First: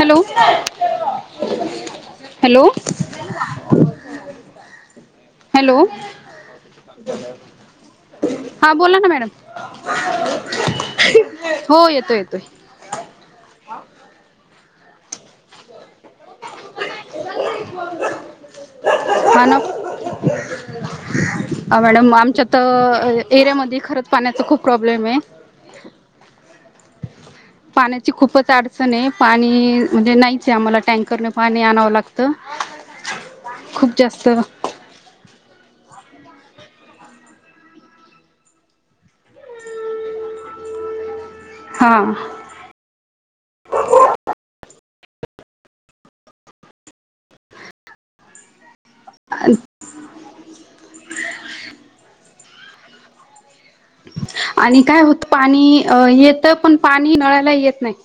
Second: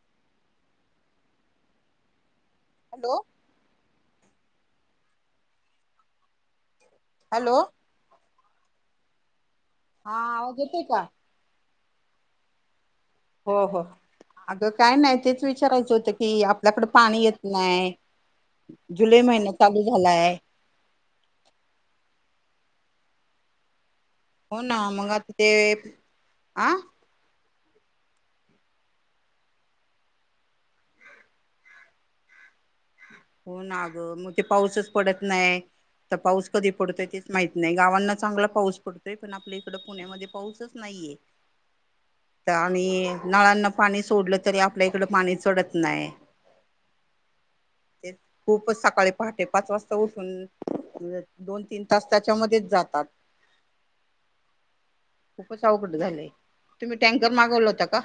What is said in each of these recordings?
Hello hello hello hello hello हा बोला ना मॅडम हा आवाज येतोय का? हो येतोय येतोय हो हो अगं काय नाही तेच विचारायचं होत कि आपल्याकडे पाणी येत नाही जुलै हा महिना ना चालू झालाय. मॅडम आमच्या तर एरियामध्ये खर हो ना मग आता ते आं पाण्याची खूपच अडचण आहे पाणी म्हणजे नाहीच आम्हाला टँकरने पाणी आणावं लागतं. हो ना खूप ग जास्त मग ते पाऊसच पडत नाय. तर पाऊस कधी पडतोय तेच माहित नाही, गावांना चांगला पाऊस पडतोय, पण आपल्या इकड पुण्यामध्ये पाऊसच नाहीये. हा तर आणि नळांना पाणी सोडलं तरी आप आपल्या इकडं पाणी चढत नाय. ते खूपच सकाळी पहाटे पाच वाजता उठून दोन तीन तास त्याच्यामध्येच जातात. आणि काय होत खूपच पाणी अवघड अ झालंय. येत पण तुम्ही पाणी टँकर नळाला मागवला येत होता नाही. का?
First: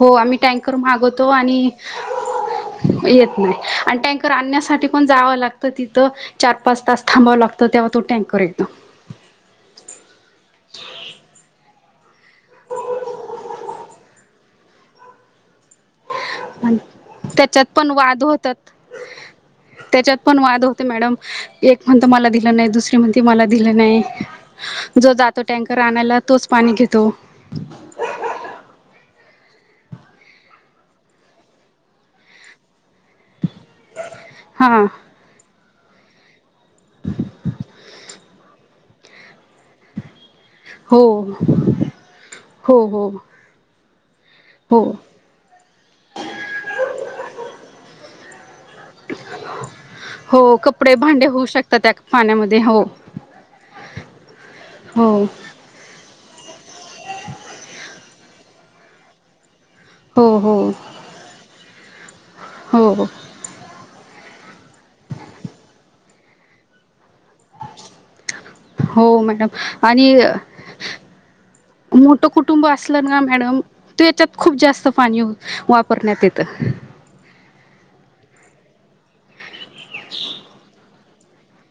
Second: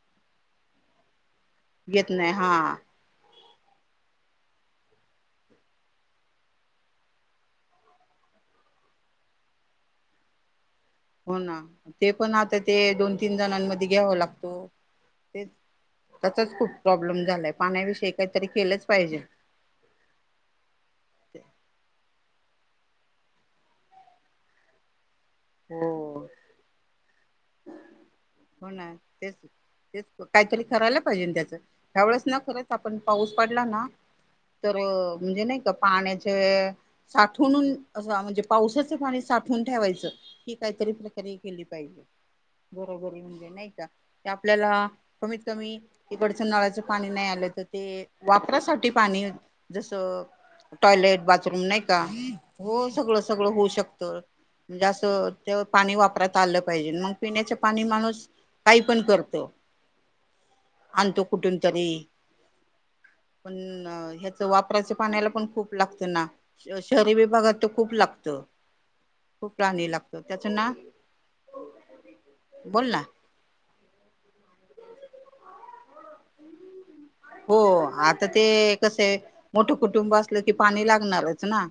हो आम्ही टँकर मागवतो आणि येत नाही हा येत आणि टॅन्कर आणण्यासाठी पण जावं लागतं तिथं चार पाच तास थांबावं लागतं तेव्हा तो टॅन्कर करेक्ट हो ना ते पण आता ते दोन तीन जणांमध्ये घ्यावा लागतं तेच तसाच खूप प्रॉब्लेम झालाय त्याच्यात पण पाण्याविषयी वाद काहीतरी होतात. केलंच पाहिजे. त्याच्यात पण वाद होते मॅडम एक म्हणत मला नाही दुसर म्हणतो मला दिलं नाही जो जातो टँकर आणायला हो तोच पाणी घेतो. हो ना तेच तेच काहीतरी करायला पाहिजे त्याच त्यावेळस ना खरच पण पाऊस पडला ना तर हा म्हणजे नाही का पाण्याचे साठवणून म्हणजे पावसाच पाणी साठ ठेवायच ही काहीतरी हो प्रक्रिया केली पाहिजे हो हो बरोबर. नाही का हो आपल्याला कमीत कमी इकडचं नळाचं पाणी नाही आलं तर ते वापरासाठी पाणी जसं हो कपडे टॉयलेट भांडे होऊ बाथरूम शकतात नाही त्या का पाण्यामध्ये हो सगळं सगळं होऊ शकत. म्हणजे हो असं ते पाणी वापरात आलं पाहिजे मग पिण्याच पाणी माणूस काही पण करतो. हो हो री हो पण वापराच पाण्याला पण खूप लागतं ना! शहरी विभागात तर खूप लागत हो मॅडम खूप प्राणी आणि लागत त्याचं ना मोठं कुटुंब असलं ना मॅडम तू याच्यात खूप जास्त पाणी वापरण्यात येत [unintelligible] हो आता ते कसं मोठं कुटुंब असलं की पाणी लागणारच ना.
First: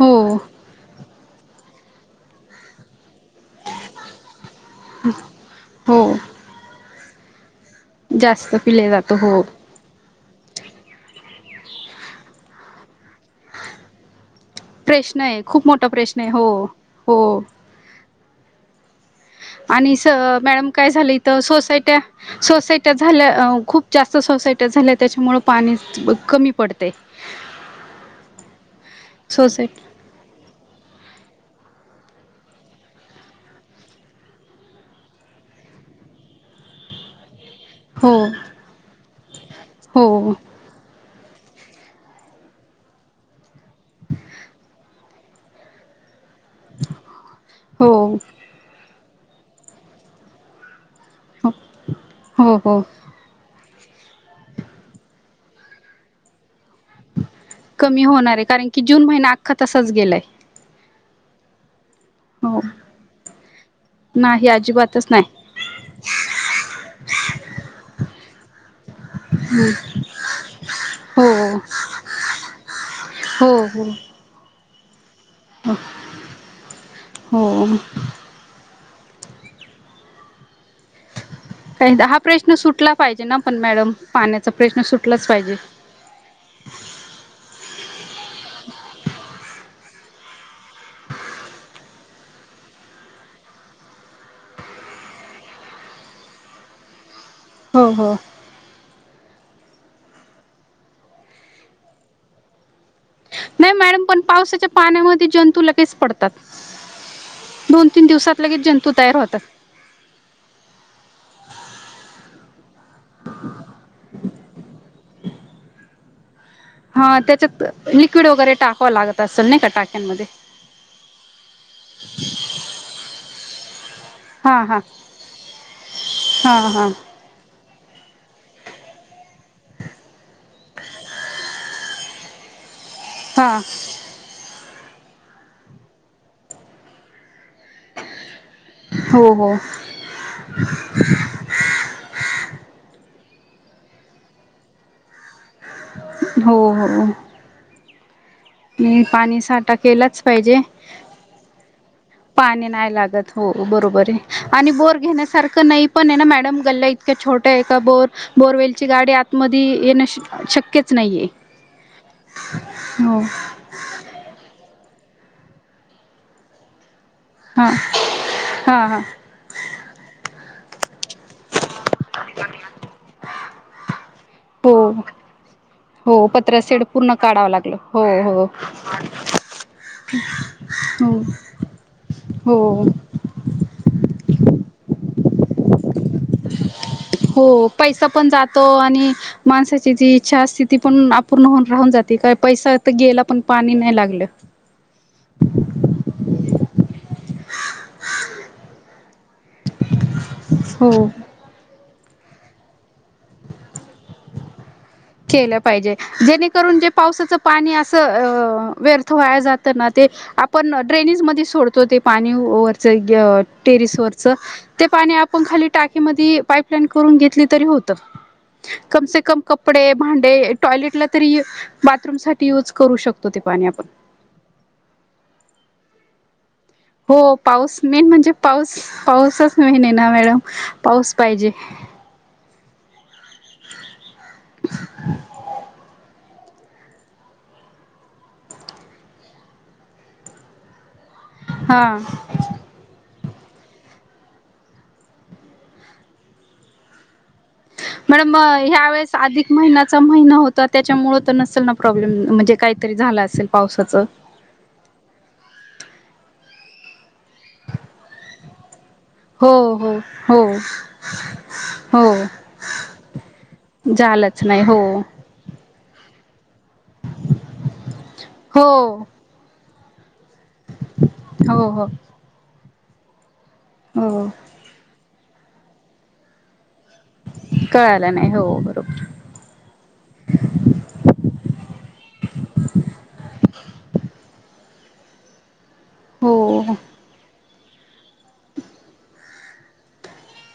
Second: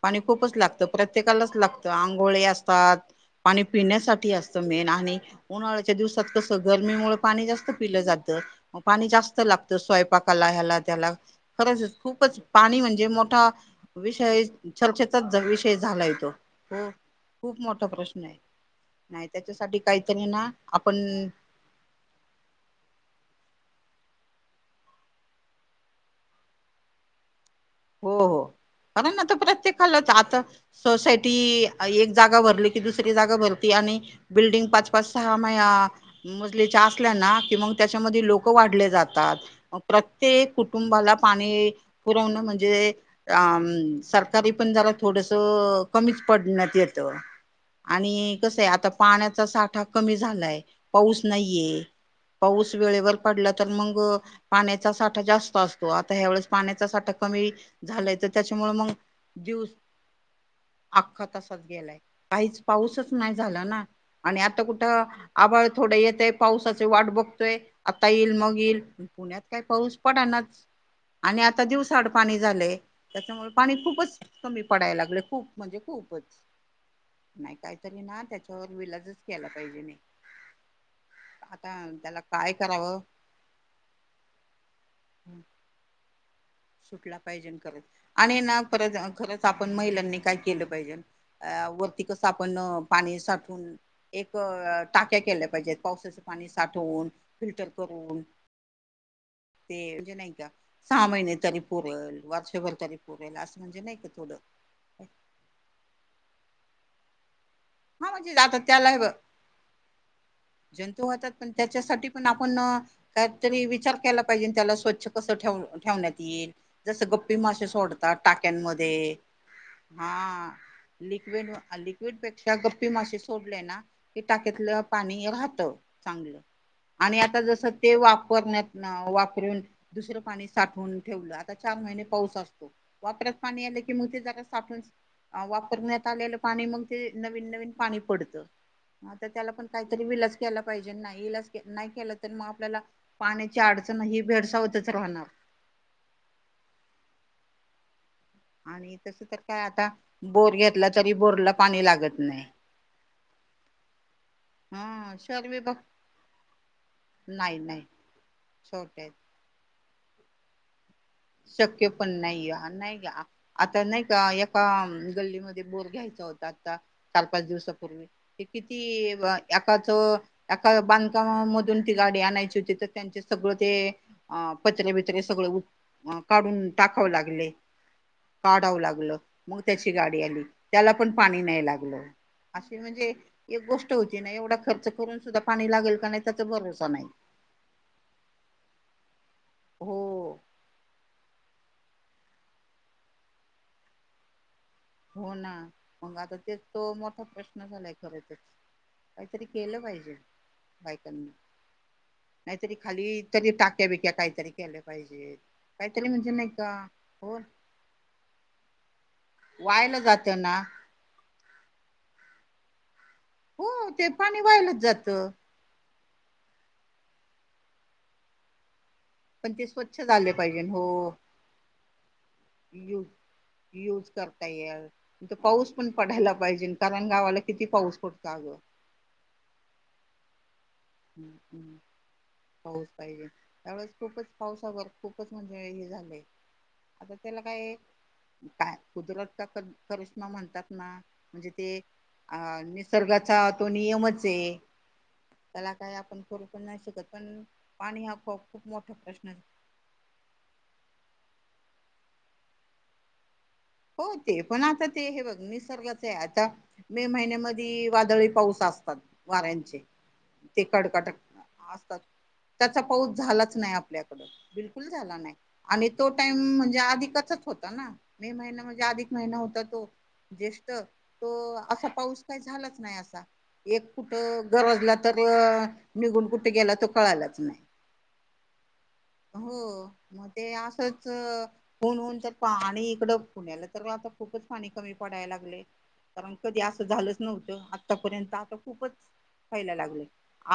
हो पाणी खूपच लागतं प्रत्येकालाच लागतं आंघोळे असतात, पाणी पिण्यासाठी असतं मेन आणि उन्हाळ्याच्या हो दिवसात कसं गरमीमुळे पाणी जास्त पिलं जात जास्त पिले पाणी जातं जास्त हो लागत. स्वयंपाकाला ह्याला त्याला खरंच खूपच पाणी म्हणजे मोठा विषय प्रश्न चर्चेचाच आहे खूप विषय मोठा झालाय प्रश्न तो आहे हो खूप मोठा प्रश्न आहे. नाही त्याच्यासाठी आणि काहीतरी ना मॅडम काय झालं आपण इथ सोसायट्या सोसायट्या झाल्या खूप, जास्त सोसायट्या झाल्या त्यांच्यामुळे पाणी कमी पडते. हो हो पण ना त सोसायट प्रत्येकाला आता सोसायटी, एक जागा भरली की दुसरी जागा भरती आणि बिल्डिंग पाच पाच सहा मजलेच्या असल्या ना किं हो त्याच्यामध्ये लोक वाढले जातात म हो प्रत्येक कुटुंबाला पाणी पुरवण म्हणजे सरकारी पण थोडस कमी पडण्यात येत हो आणि कसं आहे आता पाण्याचा साठा कमी झालाय पाऊस हो नाहीये हो पाऊस हो वेळेवर पडला तर मग पाण्याचा साठा जास्त असतो आता ह्यावेळेस पाण्याचा साठा कमी कमी झालाय तर होणार आहे कारण त्याच्यामुळे की मग जून महिना अख्खा दिवस तसाच गेलाय अख्खा तसाच गेलाय काहीच हो पाऊसच नाही झाला ना आणि नाही आता कुठं अजिबातच नाही आभाळ थोडं येत आहे पावसाची वाट बघतोय आता येईल मग पुण्यात का पाऊस पडना आणि हो आता दिवस पा त्याच्यामुळे हो पाणी हो खूपच कमी पडाय लाग खूप म्हणजे खूप नाही हो काहीतरी ना त्याच्यावर वि केला पाहिजे नाही आता काही हा त्याला काय प्रश्न सुटला करावं पाहिजे ना पण मॅडम पाण्याचा प्रश्न सुटलाच पाहिजे सुटला पाहिजे खरच आणि ना पर खरंच आपण महिलांनी काय केलं पाहिजे वरती कस आपण पाणी साठून एक टाक्या केल्या पाहिजेत पावसाच पाणी साठवून फिलर हो हो करून ते म्हणजे नाही का सहा महि तरीपूर वारषबल तरीपू नाही मॅडम पण पावसाच्या पाण्यामध्ये जंतू लगेच पडतात दोन तीन हा म्हणजे दिवसात आता लगेच त्याला जंतू तयार होतात. जंतू होतात पण त्याच्यासाठी पण आप पण काहीतरी विचार केला पाहिजे त्याला स्वच्छ कसे ठेवण्यात येईल जसं हा गप्पी त्याच्यात मासे सोडतात लिक्विड वगैरे टाकवा टाक्यांमध्ये लागत असेल नाही का टाक्यांमध्ये लिकविड लिकविड बे श गप्पी मासे सोडल्या ना क हा हा टाक्यातलं पाणी राहत चांगलं हा हा आणि आता जस ते वापरण्यात वापरून दुसरं पाणी साठवून ठेवलं आता चार महिने पाऊस असतो वापरात हा पाणी आलं की मग ते जरा साठून वापरण्यात आलेलं पाणी मग ते भन विन पणीि पडत हो आता त्याला हो पण काहीतरी विलास केला पाहिजे नाही विलास नाही केलं तर म आपल्याला पाण्याची अडचण ही भेडसावतच राहणार हो हो आणि मी तस तर पाणी काय साठा आता केलाच बोर पाहिजे. घेतला तरी बोरला पाणी लागत पाणी नाही लागत हो बरोबर आहे आणि बोर हा शहर घेण्यासारखं विभाग नाही पण आहे ना मॅडम गल्ल्या इतक्या छोट्या नाही एका नाही बोर बोरवेलची छोटे गाडी आतमध्ये येण शक्य शक्य पण नाही आहे नाही का हो आता नाही का एका गल्लीमध्ये बोर घ्यायचा होता आता चार पाच हा दिवसापूर्वी ते हा किती हा एकाच एका बांध मधून ती गाडी आणायची होती तर त्यांचे सगळं ते अ पत्रे हो बितरे सगळ हो काढून पत्रसेड टाका पूर्ण लागले काढावं लागलं हो हो काढाव लागलं मग त्याची गाडी आली त्याला हो पा नाही लाग हो म्हणजे गोष्ट व खर्च करून सुद्धा पाणी लागेल का नाही त्याचा भरोसा नाही हो पैसा पण जातो आणि माणसाची जी हो इच्छा असते ती पण अपूर्ण हो राहून जाते काय पैसा तर गेला पण पाणी नाही लागलं हो ना मग आता ते तो मोठा प्रश्न झालाय खर तरच काहीतरी केलं पाहिजे हो बायकांना नाहीहीतरी खाली तरी टाक्या बिक्या काहीतरी केल्या पाहिजेत केलं पाहिजे काहीतरी म्हणजे नाही का जेणेकरून जे पावसाच हो पाणी असं व्य व जात ना वायला ते जात ना आपण ड्रेनेज मध्ये सोडतो ते पाणी वरच हो टेरस ते वरच पाणी वायलाच ते जात पाणी आपण खाली टाकी सेंड करून घेतली तरी होतं पण ते कपडे स्वच्छ भांडे झाले पाहिजे टॉयलेटला हो तरी बाथरूम साठी युज करू शकतो ते पाणी आपण यूज करता पाऊस पण पडायला पाहिजे कारण हो गावाला किती पाऊस मेन पडतो म्हणजे अगं. पाऊस पाऊसच मेन ना मॅडम पाऊस पाहिजे हम्म पाऊस पाहिजे त्याळेस खूपच पावसावर खूपच म्हणजे हे झालंय आता त्याला काय काय कुदरत का करिश्मा म्हणतात ना म्हणजे ते हा अ निसर्गाचा तो नियमच आहे त्याला काय आपण करू पण नाही शकत पण पाणी हा मॅडम खू खूप ह्या मोठा वेळेस प्रश्न आहे. अधिक महिना्याचा महिना होता त्याच्यामुळे तर नसेल ना प्रॉब्लेम म्हणजे काहीतरी झाला असेल पावसाचं हो ते पण आता ते हे बघ निसर्गाच आहे आता मे महिन्यामध्ये वादळी पाऊस असतात हो वाऱ्यांचे हो हो ते कडकटक असतात हो त्याचा पाऊस झालाच नाही आपल्याकड झालंच नाही हो बिलकुल झाला नाही आणि तो टाइम म्हणजे आधिकचच होता ना मे महिना हो म्हणजे अधिक महिना होता तो ज्येष्ठ तो हो हो असा पाऊस काही झालाच नाही असा एक हो कुठं गरजला तर निघून कुठे गेला तो कळालाच नाही कळाला नाही हो बरोबर हो मग ते असंच होऊनन तर पाणी इकडं पुण्याला तर आता खूपच पाणी कमी पडायला लागले कारण हो कधी असं झालंच नव्हत आतापर्यंत आता खूपच पयला लागले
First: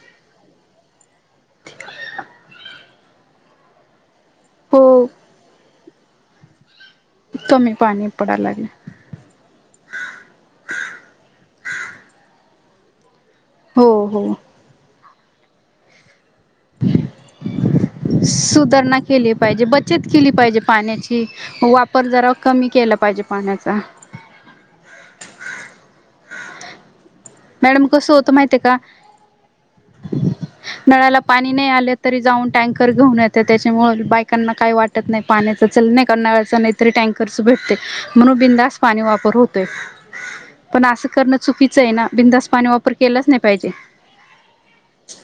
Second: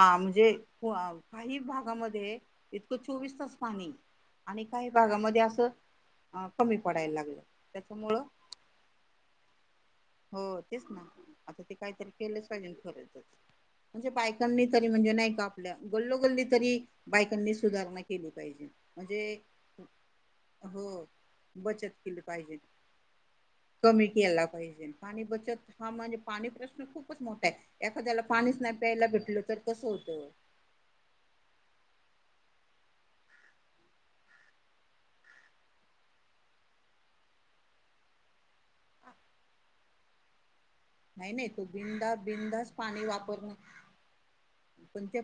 अ म्हणजे काही भागामध्ये इतकं चोवीस तास पाणी आणि हो काही भागामध्ये असं कमी पडायला लागत कमी पाणी पडायला लागे हो तेच ना आता ते काहीतरी केलंच पाहिजे खरचच हो म्हणजे हो बायकांनी तरी म्हणजे नाही कापल्या गलो गल्ली तरी बायकांनी सुधारणा केली पाहिजे सुधारणा म्हणजे केली पाहिजे बचत केली पाहिजे हो पाण्याची बचत वापर केली जरा पाहिजे कमी केला पाहिजे पाण्याचा कमी केला पाहिजे बचत हा म्हणजे पाणी प्रश्न खूप खूपच मोठा मॅडम आहे कसं एखाद्याला होतं माहिती पाणीच आहे नाही का प्यायला भेटलं तर कसं होतं नळाला पाणी नाही आले तरी जाऊन टँकर घेऊन येते त्याच्यामुळे बायकांना काही वाटत नाही पाण्याचा नाळाच नाही करणायाचा नाहीतरी टँकर म्हणून बिनधास्त पाणी वापर होतोय पण असं करण चुकीचं आहे ना बिंदास बिनधास्त पाणी केलाच नाही वापर पाहिजे टँकर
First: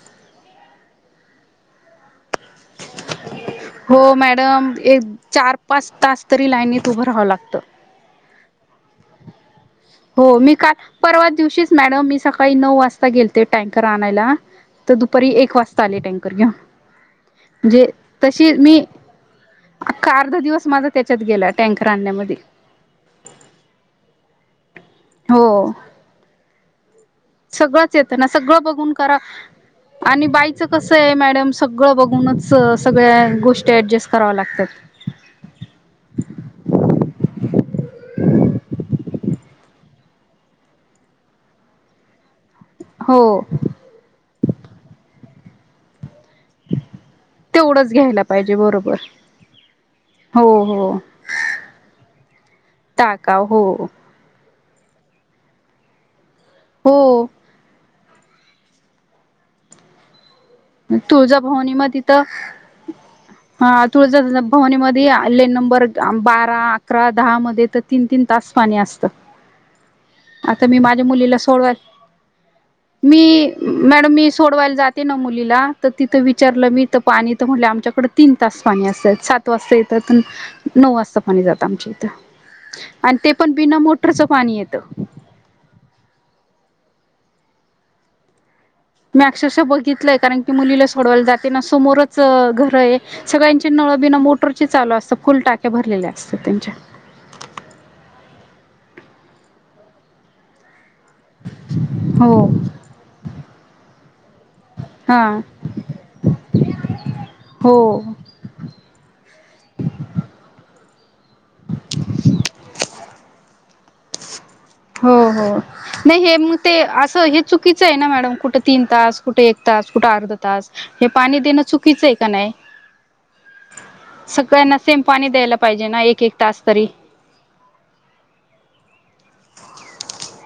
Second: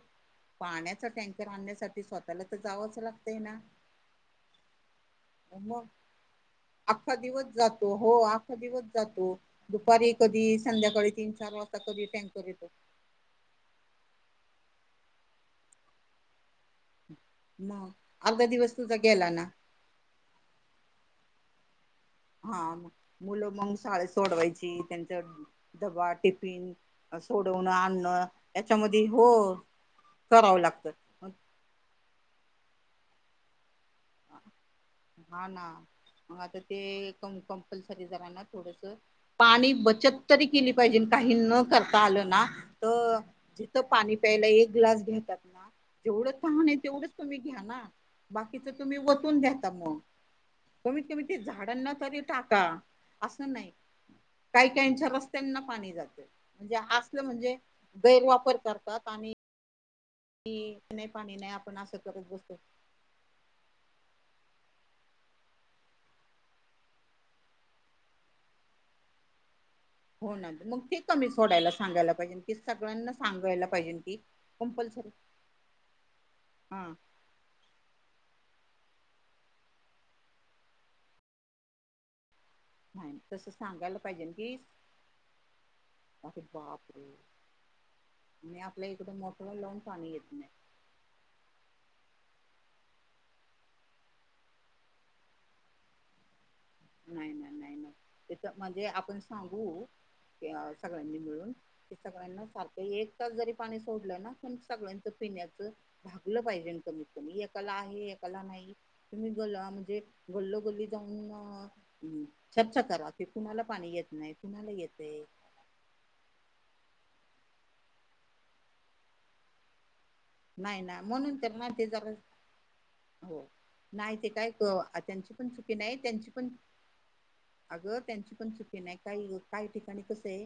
आणण्यासाठी स्वतःला तर जावंच लागतंय ना हो मॅडम एक चार मग पाच तास तरी लाईनीत उभं अख्खा राहावं दिवस लागत जातो हो अख्खा दिवस जातो दुपारी हो मी कधी काल संध्याकाळी परवा तीन चार दिवशीच वाजता कधी मॅडम मी टँकर सकाळी येतो. नऊ वाजता गेलते टँकर आणायला तर दुपारी एक वाजता आली टँकर घे म्हणजे मग अर्धा तशी दिवस मी तुझा गेला ना अख्खा अर्धा दिवस माझा त्याच्यात गेला टँकर आणण्यामध्ये हा मुलं मग शाळेत सोडवायची त्यांच हो डबा टिफिन सोडवणं सगळंच येतं आणणं ना सगळं बघून याच्यामध्ये करा हो आणि करावं बायचं लागतं कस आहे मॅडम सगळं बघूनच सगळ्या गोष्टी ऍडजस्ट कराव्या लागतात. हा ना मग आता ते क कंपल्सरी झाला ना थोडस पाणी बचत तरी केली पाहिजे काही न करता आलं ना तर हो जिथं पाणी प्यायला एक ग्लास घेतात ना जेवढं तहान आहे तेवढंच तुम्ही घ्या ना तेवढंच घ्यायला पाहिजे बाकीच बरोबर तुम्ही वाटून द्याता मग हो हो कमीत कमी ते झाडांना तरी टाका टाकाव असं हो नाही काही काहीच्या रस्त्यांना पाणी जाते म्हणजे असलं हो म्हणजे गैरवापर करतात आणि नाही पाणी नाही तुळजाभवनी आपण म असं तिथ करत बसतो हा तुळजा भवनीमध्ये ले नंबर बारा, अकरा, दहा मध्ये तर तीन तीन तास पाणी असत. [unintelligible] हो ना मग ते कमी सोडायला सोडवायला सांगायला पाहिजे की सगळ्यांना मी सांगायला पाहिजे की कंपल्सरी लीला तिथ विचारलं मी हा पाणी म्हंटले आमच्याकड तीन तास. पाणी असत सात वाजता येतात पण नऊ वाजता पाणी जात आमच्या इथं. हाय आणि ते ना तसं पण बिना सांगाला पाहिजे मोटरचं की पाणी येतं बाप रे बाप. इकडं मी मोटरला अक्षरशः लावून पाणी बघितलंय येत नाही कारण की मुलीला सोडवायला जाते ना समोरच घर आहे सगळ्यांचे नळ बिना मोटर चे चालू असत फुल टाक्या भरलेले असत त्यांच्या नाय नाय नाय नाय त्याचा म्हणजे आपण सांगू की आ सगळ्यांनी मिळून की हो सगळ्यांना सारखं एक तास जरी पाणी सोडलं ना सगळ्यांच हां पिण्याच भागलं पाहिजे कमीत कमी एकाला हो आहे एकाला नाही गळा म्हणजे गल्लो गल्ली जाऊन चर्चा करा की तुम्हाला पाणी येत नाहीत. हो हो नाही हे मग ते अस हे चुकीचं आहे ना मॅडम कुठे तीन तास कुठे एक तास कुठे अर्ध तास नाही ना हे म्हणून पाणी तर देणं ना ते चुकीचं जरा हे का नाय? हो नाय ते काय क पाणी त्यांची पण द्यायला चुकी पाहिजे नाय ना एक त्यांची एक पण तास तरी अगं त्यांची पण चुकी नाय काय ग. काही ठिकाणी कस आहे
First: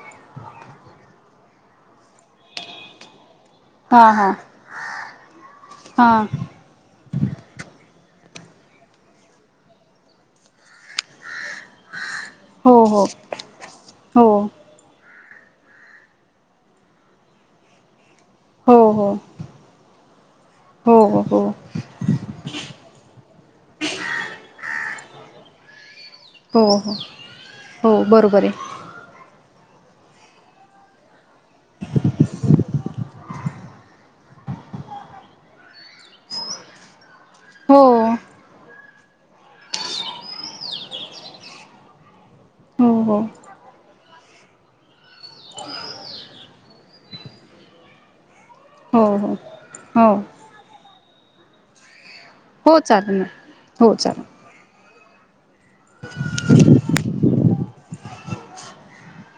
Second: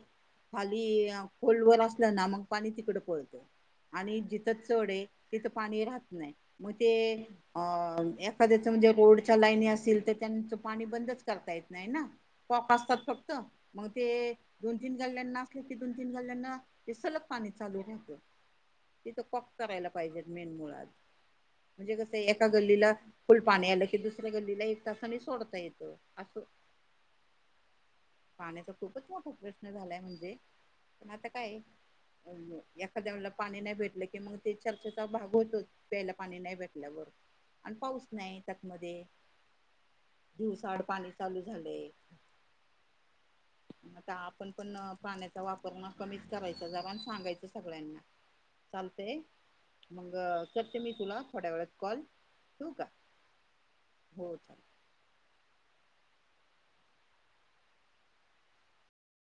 खाली खोलवर असलं ना मग पाणी तिकड पलतं. हा हा! सोडे तिथे पाणी राहत हा नाय म ते एखादाच म्हणजे रोडच्या लाईने असतील तर त्यांचं पाणी बंदच करता येत नाय ना कॉक हो असतात हो फक्त मग ते हो दोन तीन गल्ल्यांना असले की दोन तीन गल्ल्यांना ते सलग पाणी चालू राहतं. हो हो! तिथं कॉक करायला पाहिजेत मेन मुळात. हो हो हो म्हणजे कस हे एका गल्लीला फुल पाणी आलं की दुसऱ्या गल्लीला एक तासाने सोडता येतो. हो हो हो बरोबर आहे. पाण्याचा खूपच मोठा प्रश्न झालाय म्हणजे आता काय एखाद्याला पाणी नाही भेटल की मग ते चर्चाचा भाग होतोच प्यायला पाणी नाय भेटल्यावर आणि हो पाऊस नाही त्यातमध्ये दिवसाआड पाणी चालू झाले. हो हो! आता आपण पण पाण्याचा वापर कमीच करायचा जरा आणि सांगायच सगळ्यांना. हो चालते हो हो मग करते मी तुला थोड्या वेळात कॉल. ठेवू हो का चालल ना हो चालेल. [inaudible]